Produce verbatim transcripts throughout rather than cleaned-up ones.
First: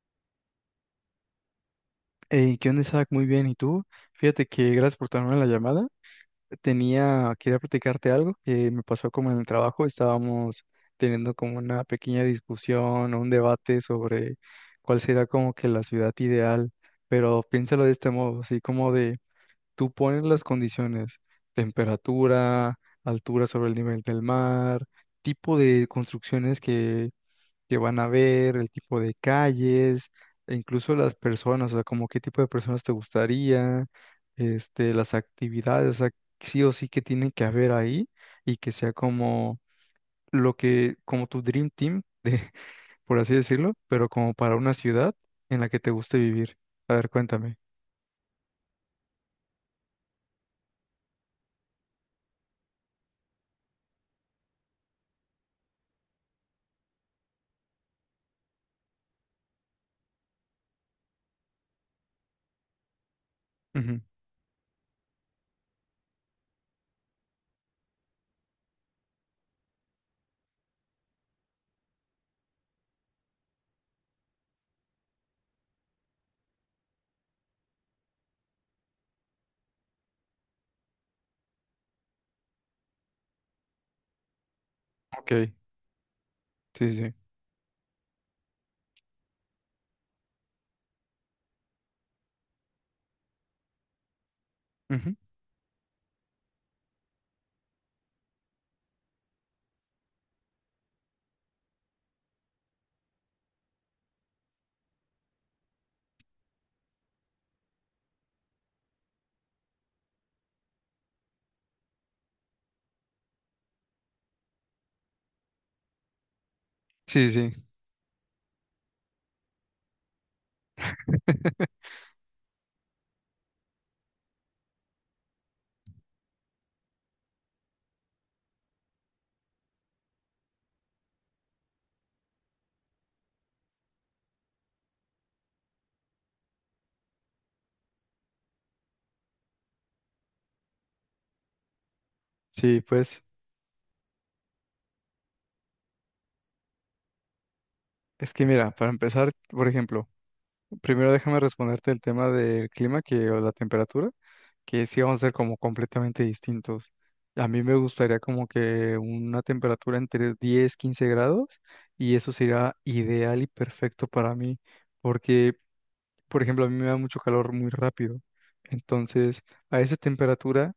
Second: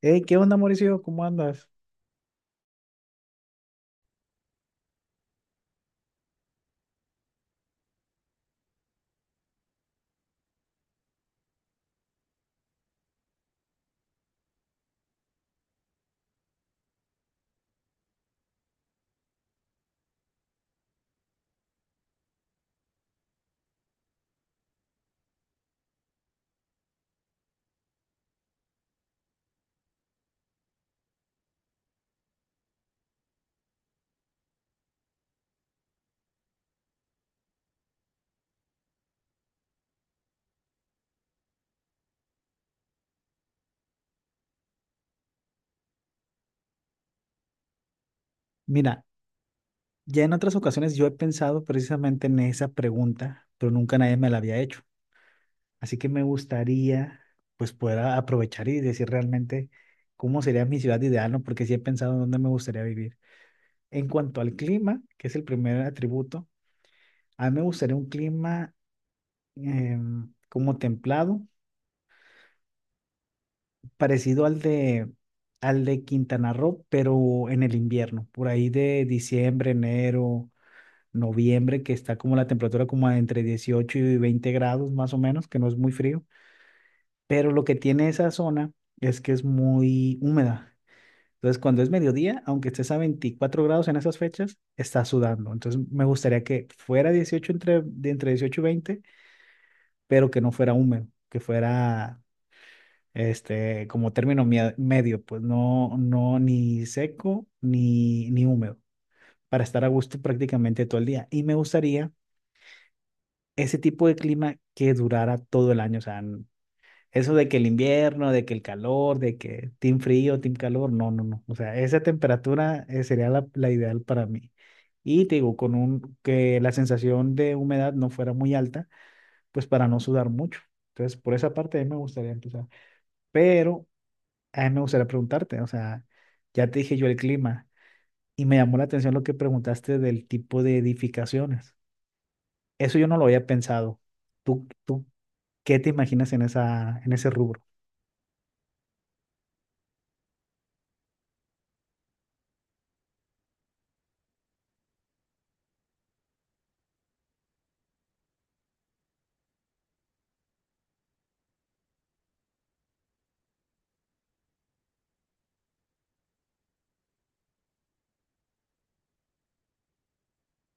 Hey, ¿qué onda, Mauricio? ¿Cómo andas? Hey, ¿qué onda, Isaac? Muy bien. ¿Y tú? Fíjate que gracias por tomarme la llamada. Tenía, quería platicarte algo que me pasó como en el trabajo. Estábamos teniendo como una pequeña discusión o un debate sobre cuál será como que la ciudad ideal. Pero piénsalo de este modo, así como de tú pones las condiciones, temperatura, altura sobre el nivel del mar, tipo de construcciones que van a ver, el tipo de calles, e incluso las personas, o sea, como qué tipo de personas te gustaría, este, las actividades, o sea, sí o sí que tienen que haber ahí y que sea como lo que, como tu dream team, de, por así decirlo, pero como para una ciudad en la que te guste vivir. A ver, cuéntame. Mira, ya en otras ocasiones yo he pensado precisamente en esa pregunta, pero nunca nadie me la había hecho. Así que me gustaría, pues, poder a- aprovechar y decir realmente cómo sería mi ciudad ideal, ¿no? Porque sí he pensado en dónde me gustaría vivir. Ujú. En cuanto al clima, que es el primer atributo, a mí me gustaría un clima em, como templado, parecido al de, al de Quintana Roo, pero en el invierno, por ahí de diciembre, enero noviembre, que está como la temperatura como a entre dieciocho y veinte grados más o Ok, menos, que no es muy frío, sí, sí. pero lo que tiene esa zona es que es muy húmeda. Entonces, cuando es mediodía, aunque estés a veinticuatro grados en esas fechas, estás Ujú. sudando. Entonces, me gustaría que fuera dieciocho entre, de entre dieciocho y veinte, pero que no fuera húmedo, que fuera este como término mie- medio, pues no no ni seco ni ni húmedo, para estar a gusto prácticamente todo el día. Y me gustaría ese tipo de clima que durara todo el año. O sea, Sí, eso de sí. que el invierno, de que el calor, de que team frío, team calor, no, Sí. no, no. O sea, esa temperatura eh, sería la, la ideal para mí. Y te digo, con un, que la sensación de humedad no fuera muy alta, pues para no sudar mucho. Entonces, por esa parte a mí me gustaría empezar. Pero a mí me gustaría preguntarte, o sea, ya te dije yo el clima y me llamó la atención lo que preguntaste del tipo de edificaciones. Eso yo no Pues lo había pensado. ¿Tú, tú ¿Qué te imaginas en esa, en ese rubro? es que mira, para empezar, por ejemplo, primero déjame responderte el tema del clima que, o la temperatura. Que sí vamos a ser como completamente distintos. A mí me gustaría como que una temperatura entre diez quince grados y eso sería ideal y perfecto para mí, porque, por ejemplo, a mí me da mucho calor muy rápido. Entonces, a esa temperatura,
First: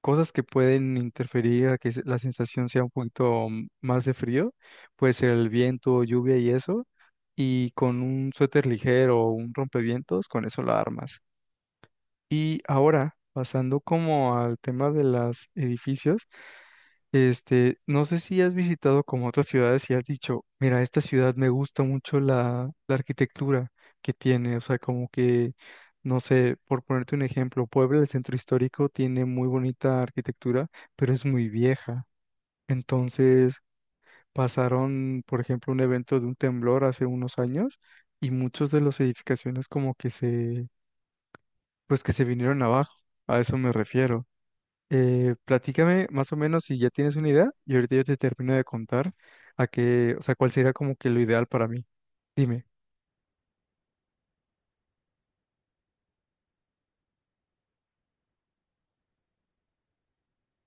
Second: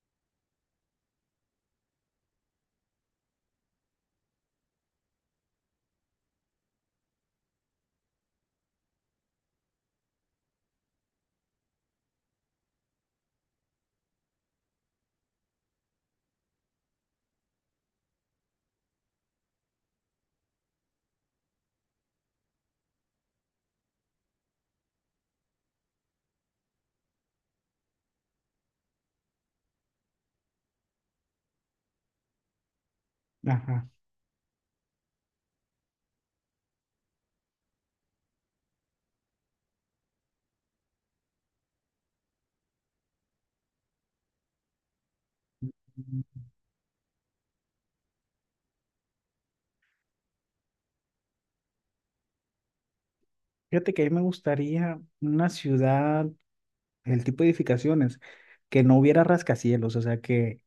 cosas que pueden interferir a que se- la sensación sea un poquito mm, más de frío, puede ser el viento, lluvia y eso, y con un suéter ligero o un rompevientos, con eso la armas. Y ahora, pasando como al tema de los edificios, este, no sé si has visitado como otras ciudades y has dicho, mira, esta ciudad me gusta mucho la, la arquitectura que tiene, o sea, como que, no sé, por ponerte un ejemplo, Puebla, el centro histórico, tiene muy bonita arquitectura, pero es muy vieja. Entonces, Ajá. pasaron, por ejemplo, un evento de un temblor hace unos años y muchos de las edificaciones como que se, pues que se vinieron abajo, a eso me refiero. Eh, platícame más o menos si ya tienes una idea y ahorita yo te termino de contar a qué, o sea, cuál sería como que lo ideal para mí. Dime. Fíjate que a mí me gustaría una ciudad, el tipo de edificaciones, que no hubiera rascacielos, o sea, que,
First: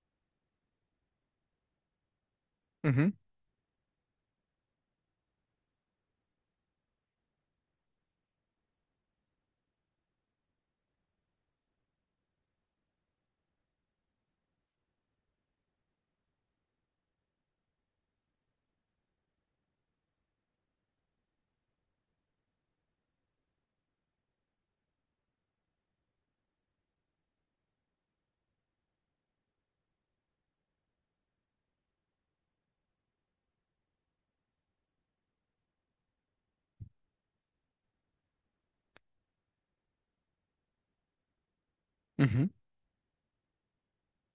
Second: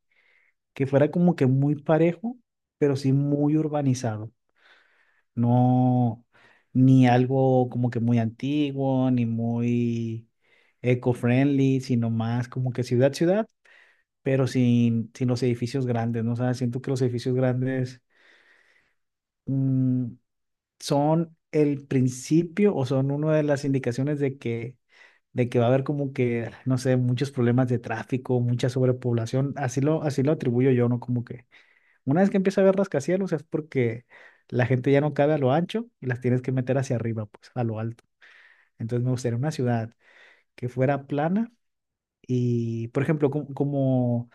que fuera como que muy parejo, pero Ujú. sí muy urbanizado. No, ni algo como que muy antiguo, ni muy eco-friendly, sino más como que ciudad-ciudad, pero sin, sin los edificios grandes, ¿no? O sea, siento que los edificios grandes, mm, son el principio o son una de las indicaciones de que, de que va a haber como que, no sé, muchos problemas de tráfico, mucha sobrepoblación. Así lo, así lo atribuyo yo, ¿no? Como que una vez que empieza a haber rascacielos es porque la gente ya no cabe a lo ancho y las tienes que meter hacia arriba, pues, a lo alto. Entonces me gustaría una ciudad que fuera plana Ujú. y, por ejemplo, como, como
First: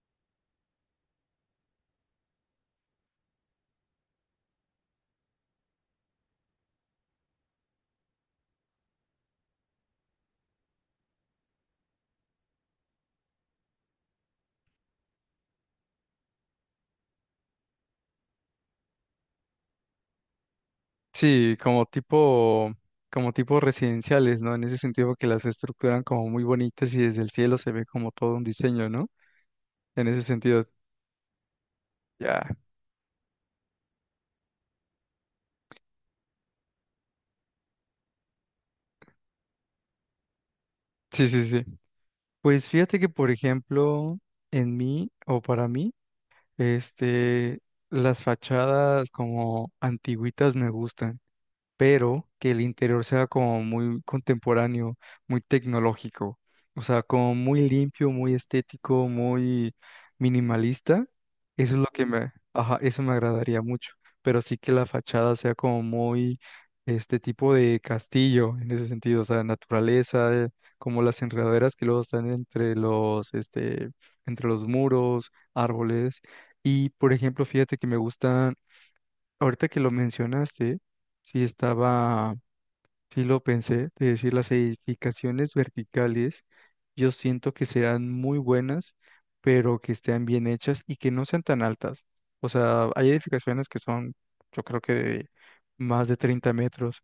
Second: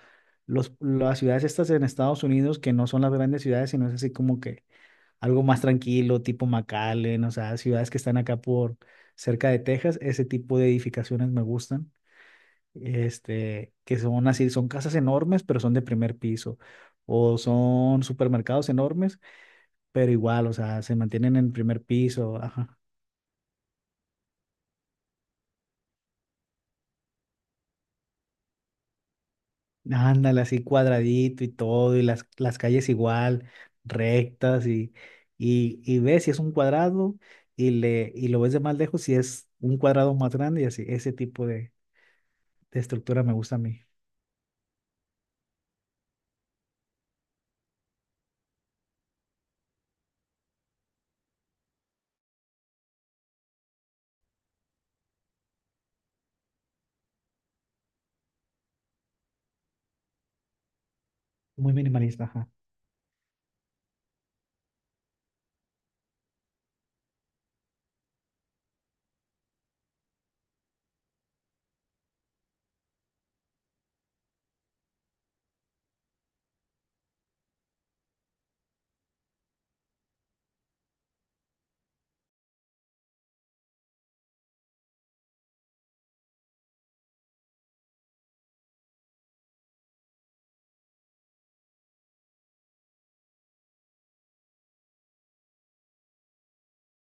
los, las ciudades estas en Estados Unidos, que no son las grandes ciudades, sino es así como que algo más tranquilo, tipo McAllen, o sea, ciudades que están acá por cerca de Texas, ese tipo de edificaciones me gustan, este, que son así, son casas enormes, pero son de primer piso, o son supermercados enormes, pero igual, o sea, se mantienen en Sí, primer como piso, tipo, ajá. como tipo residenciales, ¿no? En ese sentido que las estructuran como muy bonitas y desde el cielo se ve como todo un diseño, ¿no? En ese Ándale, así sentido, cuadradito y todo, y las, ya. las calles igual, rectas, y, y, y ves si es un cuadrado, y, le, y lo ves de más lejos si es un cuadrado más grande, y así, ese Sí, sí, tipo sí. de Pues de fíjate que, estructura por me gusta a mí. ejemplo, en mí o para mí, este, las fachadas como antiguitas me gustan. Pero que el interior sea como muy contemporáneo, muy tecnológico, o sea, como muy limpio, muy estético, muy minimalista. Eso Muy es lo que minimalista, me, ajá. Ajá, eso me agradaría mucho, pero sí que la fachada sea como muy este tipo de castillo en ese sentido, o sea, naturaleza, eh, como las enredaderas que luego están entre los, este, entre los muros, árboles. Y, por ejemplo, fíjate que me gustan Ahorita que lo mencionaste, sí estaba, sí lo pensé, de decir las edificaciones verticales, yo siento que serán muy buenas, pero que estén bien hechas y que no sean tan altas. O sea, hay edificaciones que son, yo creo que de más de treinta metros.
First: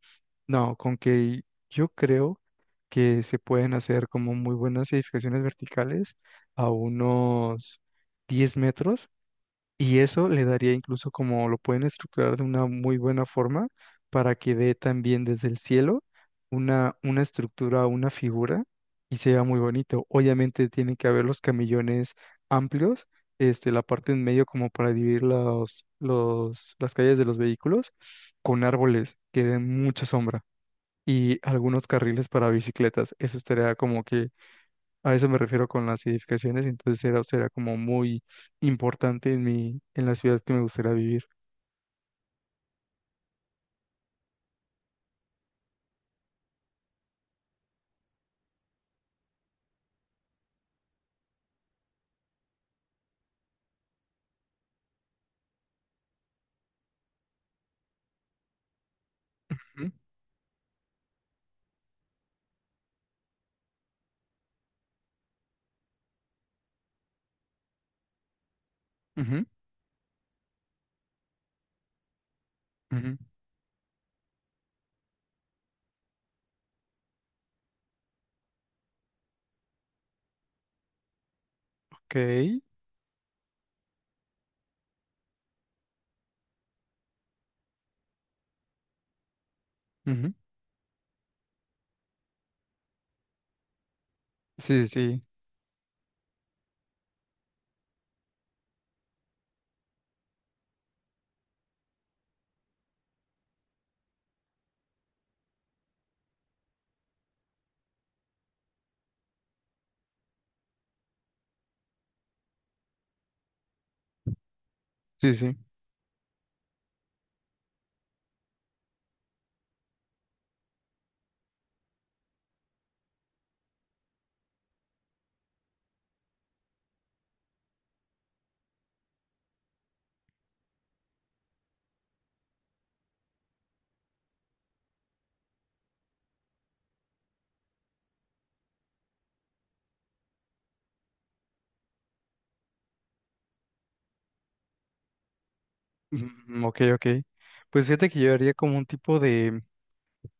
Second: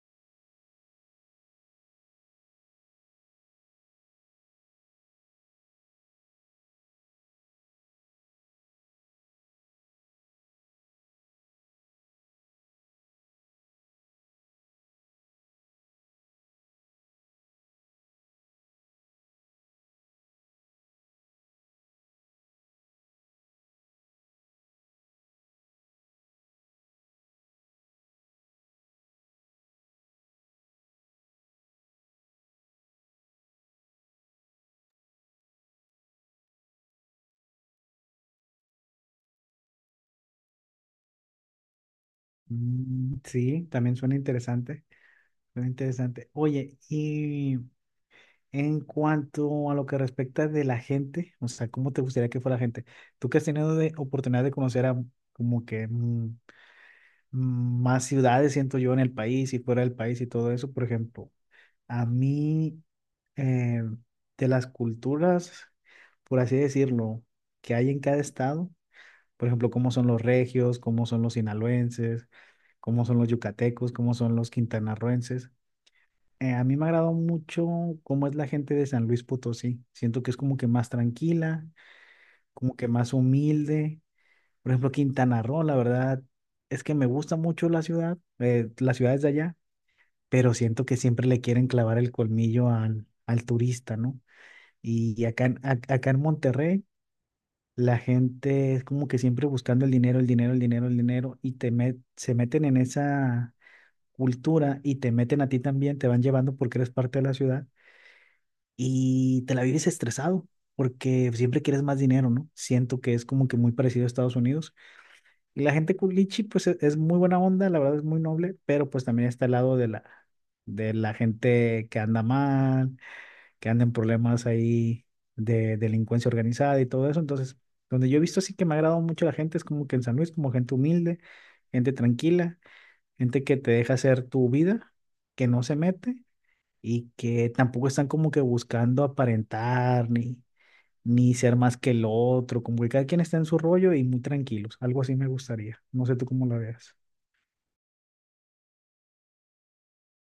No, con que yo creo que se pueden hacer como muy buenas edificaciones verticales a unos diez metros y eso le daría incluso como lo pueden estructurar de una muy buena forma para que dé también desde el cielo una, una estructura, una figura y sea muy bonito. Obviamente tienen que haber los camillones amplios, este, la parte en medio como para dividir los, los, las calles de los vehículos con árboles que den mucha sombra y algunos carriles para bicicletas. Eso estaría como que A eso me refiero con las edificaciones, entonces era, será como muy importante en mi, en la ciudad que me gustaría vivir. Mm, sí, también suena interesante. Suena interesante. Oye, y en cuanto a lo que respecta de la gente, o sea, ¿cómo te gustaría que fuera la gente? Tú que has tenido de oportunidad de conocer a como que mm, mm, más ciudades, siento yo, en el país y fuera Ujú. del país y todo eso, por ejemplo, a mí, eh, de las culturas, por así decirlo, que hay en cada estado. Ujú. Por ejemplo, cómo son los regios, cómo son los sinaloenses, cómo Ujú. son los yucatecos, cómo son los quintanarroenses. Eh, a mí me ha agradado mucho cómo es la gente de San Luis Potosí. Siento que es como que más tranquila, Ok. como que más humilde. Por ejemplo, Quintana Roo, la verdad, es que me gusta mucho la ciudad, eh, las ciudades de allá, Ujú. pero siento que siempre le quieren clavar el colmillo al, al turista, ¿no? Sí, sí, Y acá, en- ac- acá en Monterrey, la gente es como que siempre buscando el dinero, el dinero, el dinero, el dinero, y te met- se meten en esa cultura y te meten a ti también, te van llevando porque eres parte de la ciudad y te la vives estresado porque siempre quieres más dinero, ¿no? Siento que es como que muy parecido a Estados Unidos. sí, sí. Y la gente culichi, pues e- es muy buena onda, la verdad es muy noble, pero pues también está el lado de la, de la gente que anda mal, que andan en problemas ahí de delincuencia organizada y todo eso. Entonces, donde yo he visto así que me ha agradado mucho la gente es como que en San Luis, como gente humilde, gente tranquila, gente que te deja hacer tu vida, que no se mete y que tampoco están como que buscando aparentar ni, ni ser más que el otro, como que cada quien está en su rollo y muy tranquilos. Algo así me gustaría. No sé tú cómo lo Mm, ok, veas. ok. Pues fíjate que yo haría como un tipo de,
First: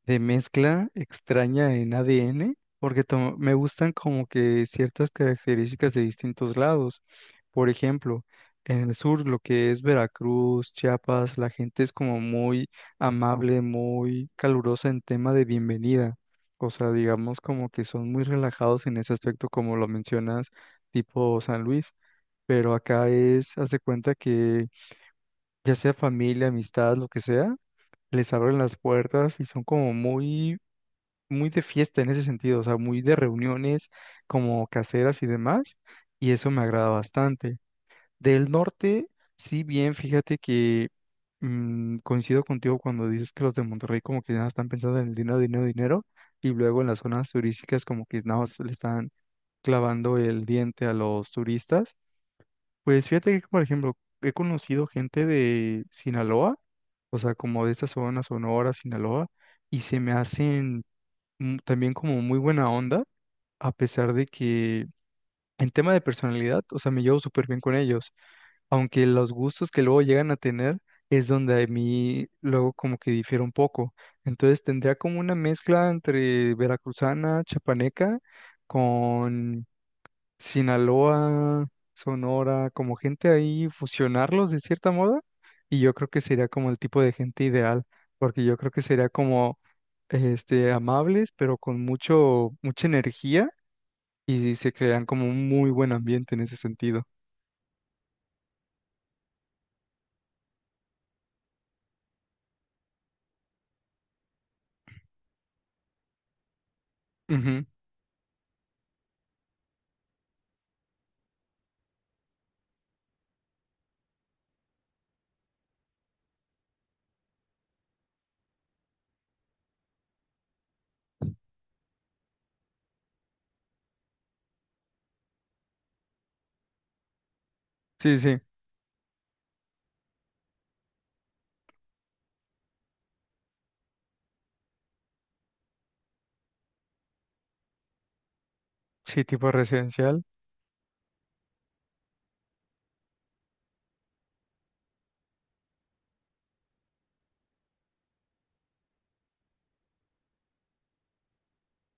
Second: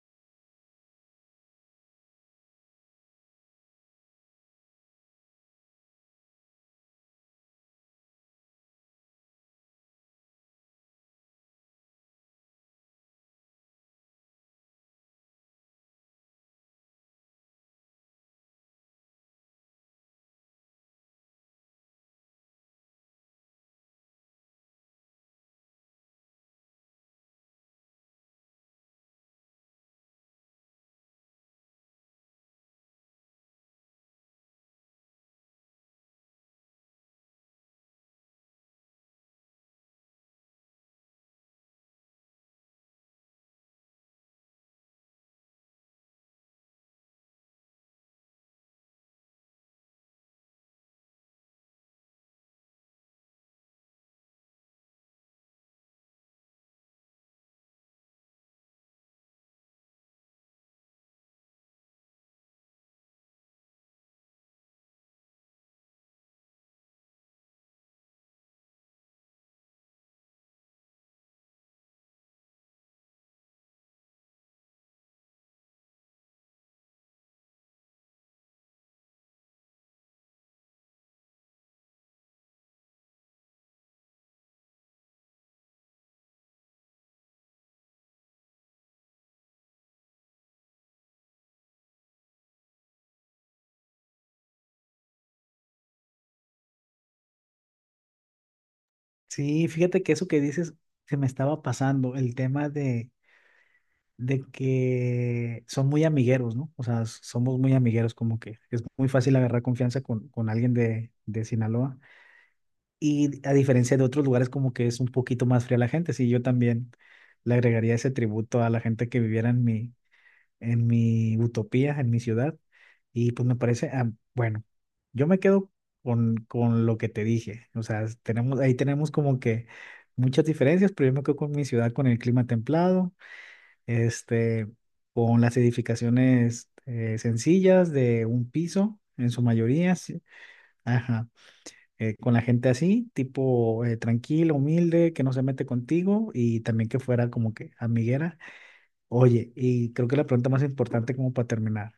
de mezcla extraña en A D N, porque to- me gustan como que ciertas características de distintos lados. Por ejemplo, en el sur, lo que es Veracruz, Chiapas, la gente es como muy amable, muy calurosa en tema de bienvenida. O sea, digamos como que son muy relajados en ese aspecto, como lo mencionas, tipo San Luis. Pero acá es, hace cuenta que ya sea familia, amistad, lo que sea, les abren las puertas y son como muy, muy de fiesta en ese sentido, o sea, muy de reuniones como caseras y demás. Y eso me agrada bastante. Del norte, sí, bien, fíjate que mm, coincido contigo cuando dices que los de Monterrey como que nada están pensando en el dinero, dinero, dinero, y luego en las zonas turísticas como que nada más le están clavando el diente a los turistas. Pues fíjate que, por ejemplo, he conocido gente de Sinaloa, o sea, como de esta zona, Sonora, Sinaloa, y se me hacen mm, también como muy buena onda, a pesar de que en tema de personalidad, o sea, me llevo súper bien con ellos aunque los gustos que luego llegan a tener es donde a mí luego como que difiere un poco. Entonces tendría como una mezcla entre veracruzana, chapaneca, con Sinaloa, Sonora, como gente ahí, fusionarlos de cierta moda, y yo creo que sería como el tipo de gente ideal, porque yo creo que sería como este, amables, pero con mucho, mucha energía, y se crean como un muy buen ambiente en ese sentido. Sí, fíjate que eso que dices se me estaba pasando, el tema de de que son muy amigueros, ¿no? O sea, s- somos Ujú. muy amigueros, como que es muy fácil agarrar confianza con, con alguien de, de Sinaloa. Y a diferencia de otros lugares, como que es un poquito más fría la gente. Sí, yo también le agregaría ese tributo a la gente que viviera en mi, en mi utopía, en mi ciudad. Y pues me parece, ah, bueno, yo me quedo con, con lo que te dije. O sea, Sí, sí. tenemos, ahí tenemos como que muchas diferencias, pero yo me quedo con mi ciudad, con el clima templado este, con las edificaciones eh, sencillas de un piso, Sí, en su tipo mayoría, sí, residencial. ajá, eh, con la gente así, tipo eh, tranquila, humilde, que no se mete contigo y también que fuera como que amiguera. Oye, y creo que la pregunta más importante como para terminar,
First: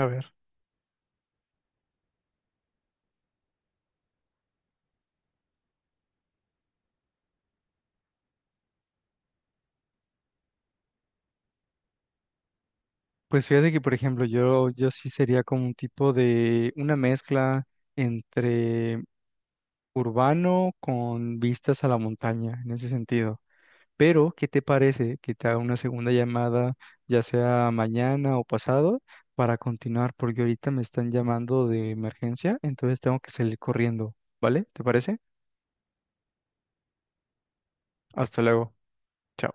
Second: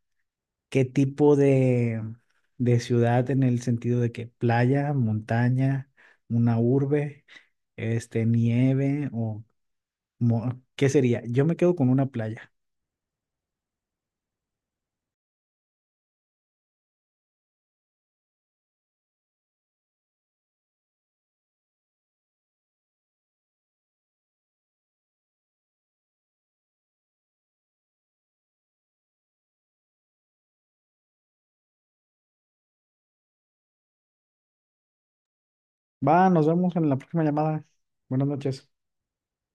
A ver, ¿qué tipo de, de ciudad en el sentido de que playa, montaña, una urbe, este, nieve o mo- qué sería? Yo me quedo con una playa. pues fíjate que, por ejemplo, yo, yo sí sería como un tipo de una mezcla entre urbano con vistas a la montaña, en ese sentido. Pero, ¿qué te parece que te haga una segunda llamada, ya sea mañana o pasado, para continuar? Porque ahorita me están llamando de emergencia, entonces tengo que salir corriendo, ¿vale? ¿Te parece? Va, nos vemos en la próxima llamada. Buenas Hasta noches. luego. Chao.